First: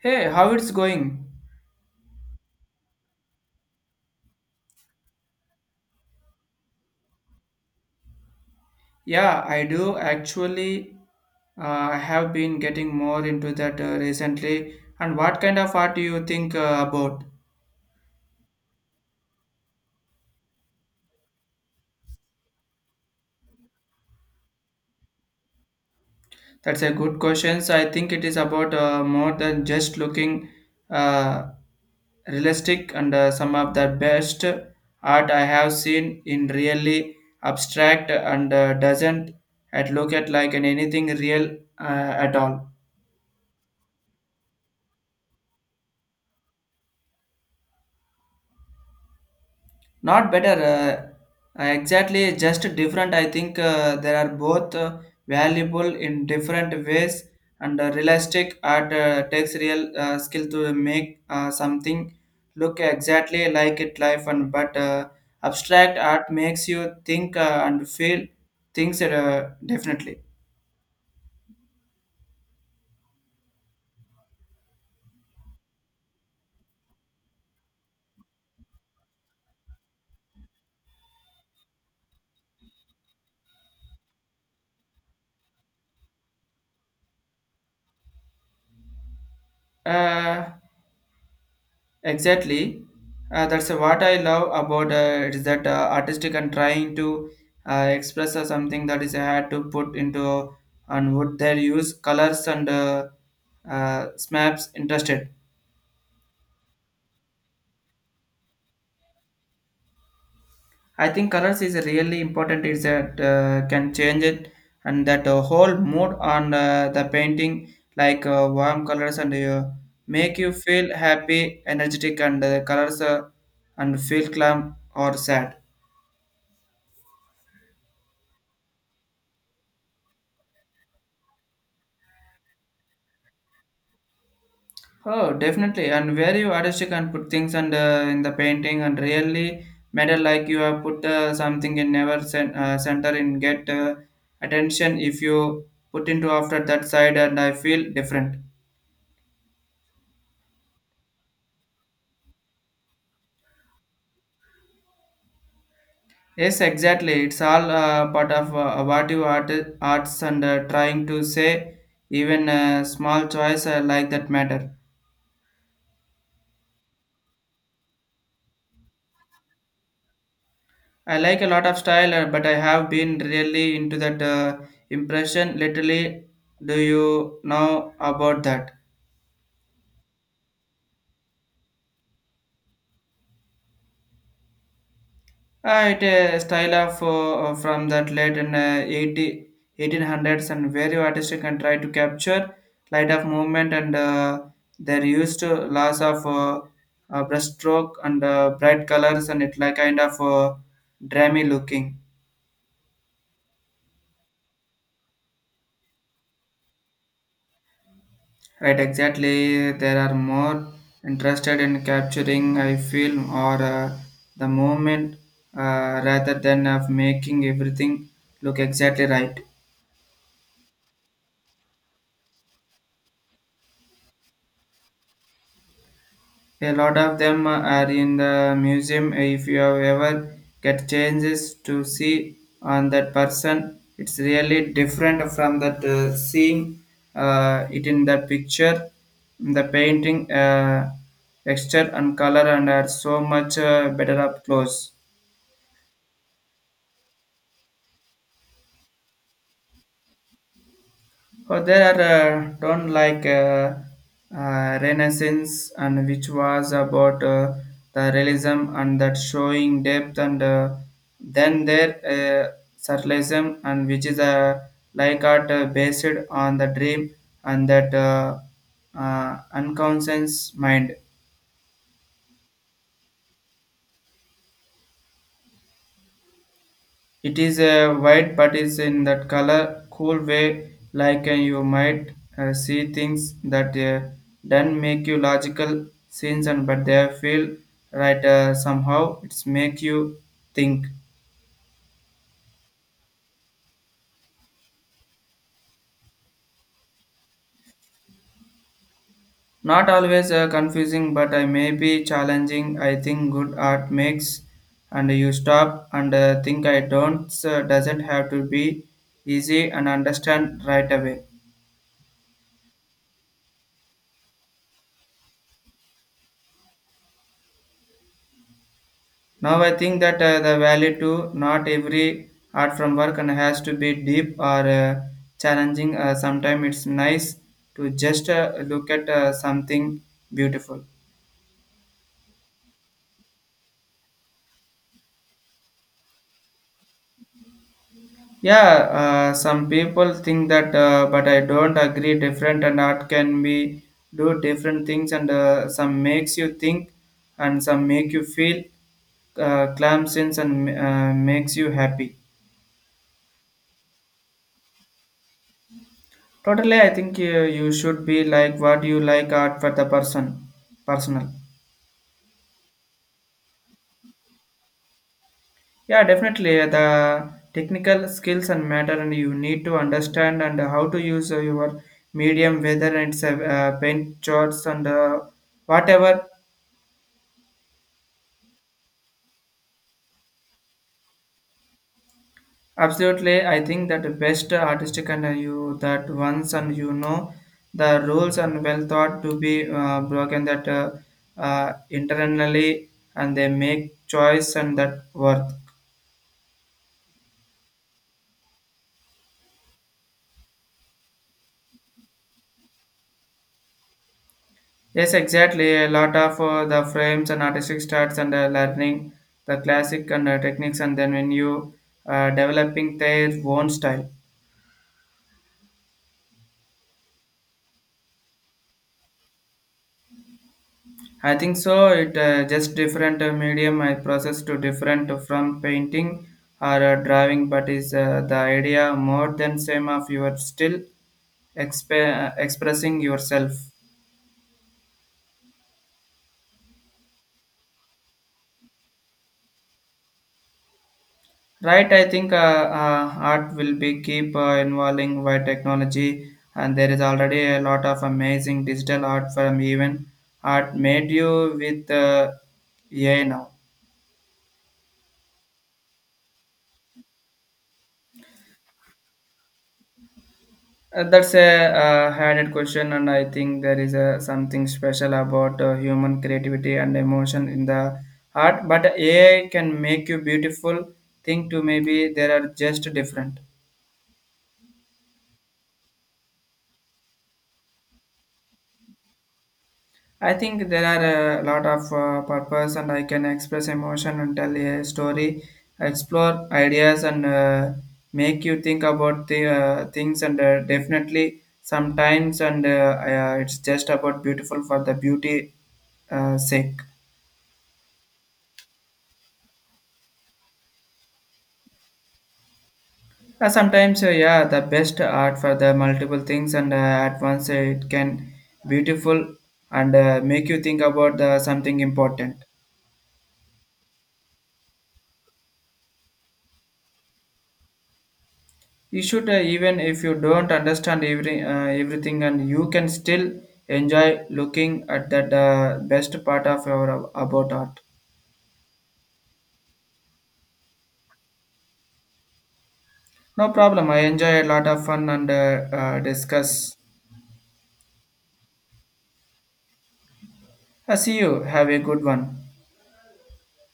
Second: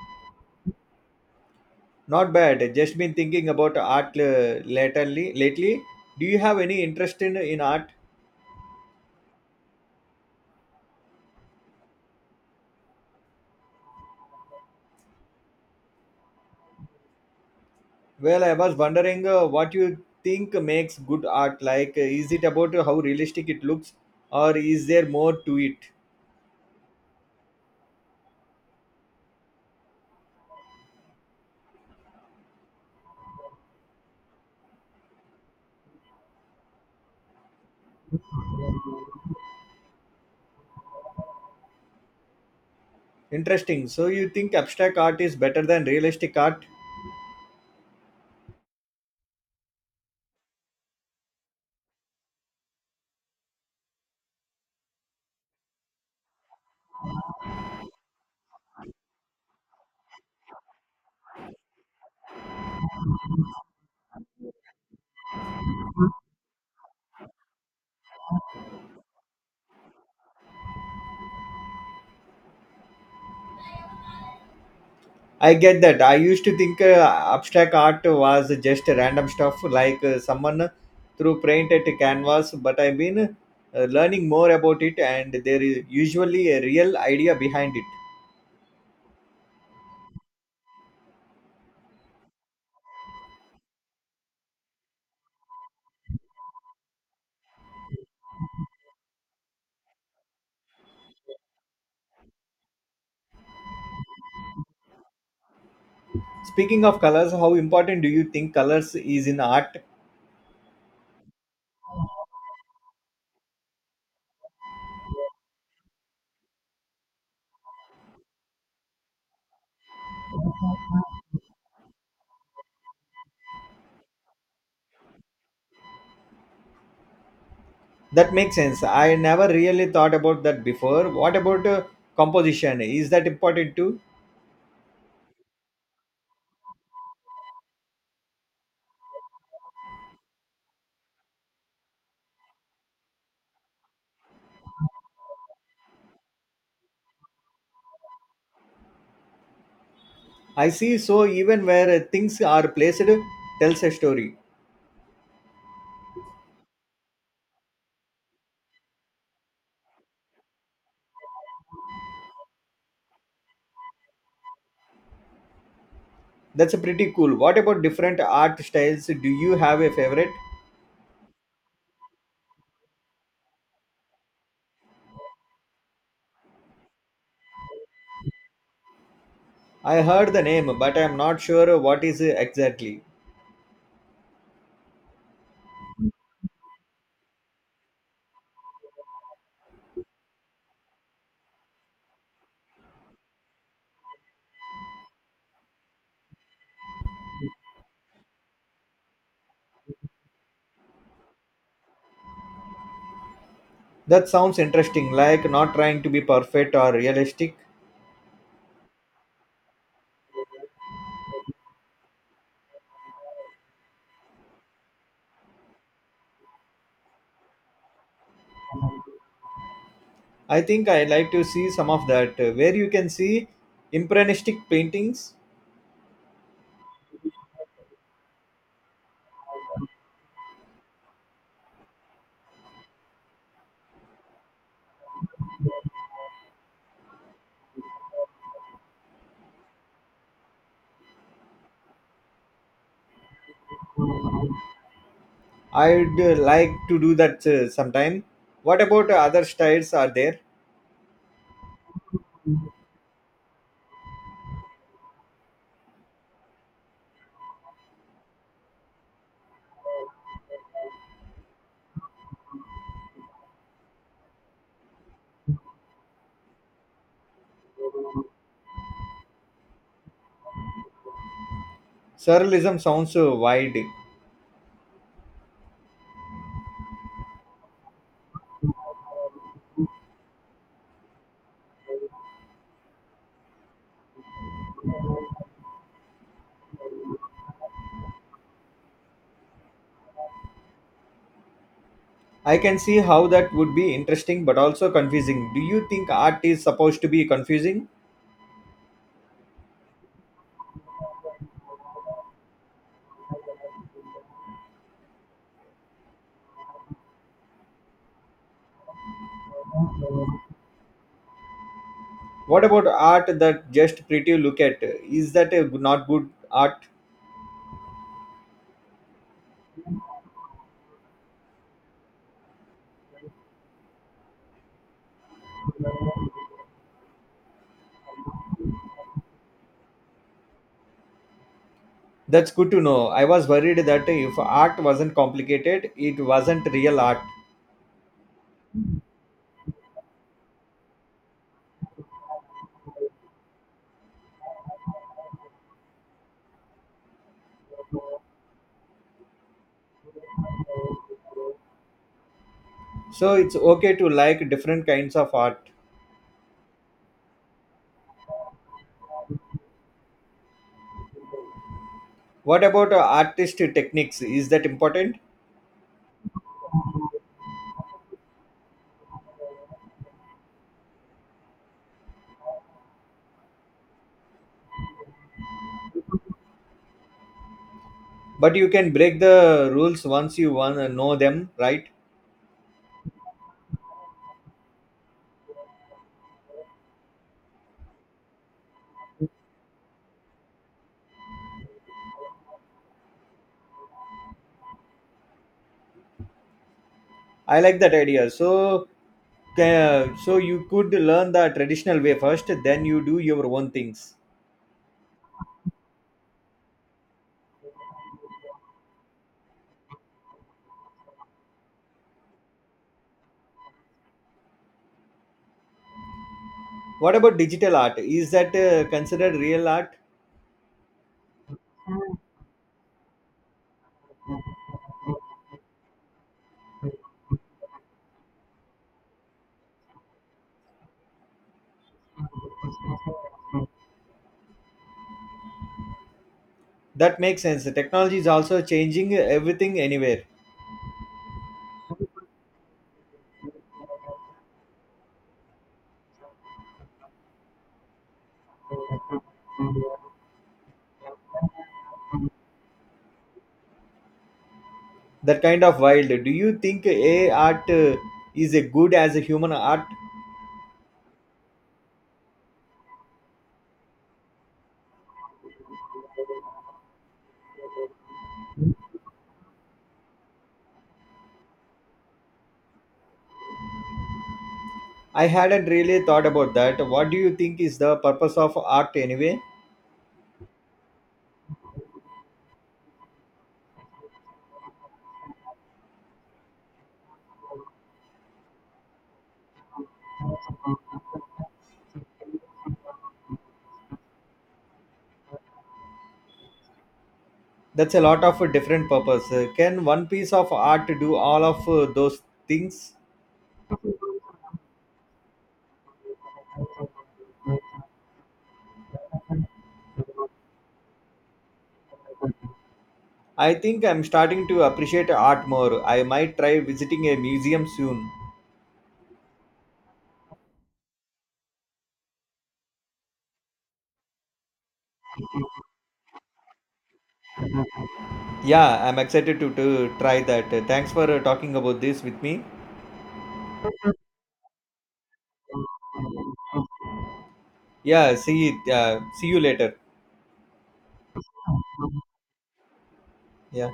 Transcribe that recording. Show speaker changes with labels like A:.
A: Hey, how it's going?
B: Not bad. Just been thinking about art lately. Lately, do you have any interest in art?
A: Yeah, I do actually. I have been getting more into that recently. And what kind of art do you think about?
B: Well, I was wondering what you think makes good art. Like, is it about how realistic it looks, or is there more to it?
A: That's a good question. So I think it is about more than just looking uh, realistic and some of the best art I have seen in really abstract and doesn't at look at like an anything real at all.
B: Interesting. So you think abstract art is better than realistic art?
A: Not better, exactly, just different. I think there are both valuable in different ways and realistic art takes real skill to make something look exactly like it life and but abstract art makes you think and feel things definitely.
B: I get that. I used to think abstract art was just random stuff like someone threw paint at a canvas, but I've been learning more about it and there is usually a real idea behind it.
A: Uh, Exactly. That's what I love about it is that artistic and trying to express something that is had to put into and what they use colors and smaps interested.
B: Speaking of colors, how important do you think colors is in art?
A: I think colors is really important. Is that can change it and that whole mood on the painting like warm colors and make you feel happy, energetic, and colors and feel calm or sad.
B: That makes sense. I never really thought about that before. What about composition? Is that important too?
A: Oh, definitely. And very artistic and put things and in the painting and really matter like you have put something in never center in get attention if you put into after that side and I feel different.
B: I see, so even where things are placed tells a story.
A: Yes, exactly. It's all part of what you arts and trying to say even small choice like that matter.
B: That's pretty cool. What about different art styles? Do you have a favorite?
A: I like a lot of style, but I have been really into that impression. Literally, do you know about that?
B: I heard the name, but I'm not sure what is exactly.
A: It a style of from that late in 80, eighteen hundreds and very artistic and try to capture light of movement and they're used to lots of brushstroke and bright colors and it like kind of dreamy looking.
B: That sounds interesting, like not trying to be perfect or realistic.
A: Right, exactly. There are more interested in capturing a film or the moment rather than of making everything look exactly right.
B: I think I like to see some of that, where you can see impressionistic paintings.
A: A lot of them are in the museum. If you have ever get chances to see on that person, it's really different from that seeing it in the picture, the painting, texture and color, and are so much better up close.
B: I'd like to do that sometime. What about other styles are there?
A: Oh, there are don't like Renaissance, and which was about the realism and that showing depth, and then there surrealism, and which is like art based on the dream and that unconscious mind.
B: Surrealism sounds wide.
A: It is a white but it's in that color cool way like you might see things that don't make you logical sense and but they feel right somehow it's make you think
B: I can see how that would be interesting but also confusing. Do you think art is supposed to be confusing?
A: not always confusing but I may be challenging I think good art makes and you stop and think I don't doesn't have to be easy and understand right away.
B: What about art that just pretty look at? Is that not good art?
A: Now I think that the value to not every art from work and has to be deep or uh, challenging. Sometimes it's nice to just look at something beautiful.
B: That's good to know. I was worried that if art wasn't complicated, it wasn't real art.
A: Yeah, some people think that, but I don't agree. Different and art can be do different things, and some makes you think, and some make you feel clamp sense and makes you happy.
B: So it's okay to like different kinds of art.
A: Totally, I think you should be like what you like art for the person, personal.
B: What about artist techniques? Is that important?
A: Yeah, definitely. The technical skills and matter, and you need to understand and how to use your medium, whether it's a paint charts and whatever.
B: But you can break the rules once you wanna know them, right?
A: Absolutely, I think that the best artistic and you that once and you know the rules and well thought to be broken that internally and they make choice and that worth.
B: I like that idea. So you could learn the traditional way first, then you do your own things.
A: Yes, exactly. A lot of the frames and artistic starts and learning the classic and techniques, and then when you developing their own style.
B: What about digital art? Is that considered real art?
A: I think so. It just different medium I process to different from painting or drawing, but is the idea more than same of you are still expressing yourself.
B: That makes sense. The technology is also changing everything anywhere.
A: Right, I think art will be keep involving by technology, and there is already a lot of amazing digital art from even art made you with AI now.
B: That kind of wild. Do you think AI art is a good as a human art?
A: That's a added question, and I think there is a something special about human creativity and emotion in the art. But AI can make you beautiful. Think to maybe there are just different.
B: I hadn't really thought about that. What do you think is the purpose of art anyway?
A: I think there are a lot of purpose, and I can express emotion and tell a story, explore ideas, and make you think about the things. And definitely, sometimes, and it's just about beautiful for the beauty sake.
B: That's a lot of different purpose. Can one piece of art do all of those things?
A: Sometimes, yeah, the best art for the multiple things, and at once it can beautiful and make you think about the something important.
B: I think I'm starting to appreciate art more. I might try visiting a museum soon.
A: You should, even if you don't understand everything, and you can still enjoy looking at that best part of your about art.
B: Yeah, I'm excited to try that. Thanks for talking about this with me.
A: No problem. I enjoy a lot of fun and discuss.
B: Yeah, see you later.
A: I see you. Have a good one.
B: Yeah,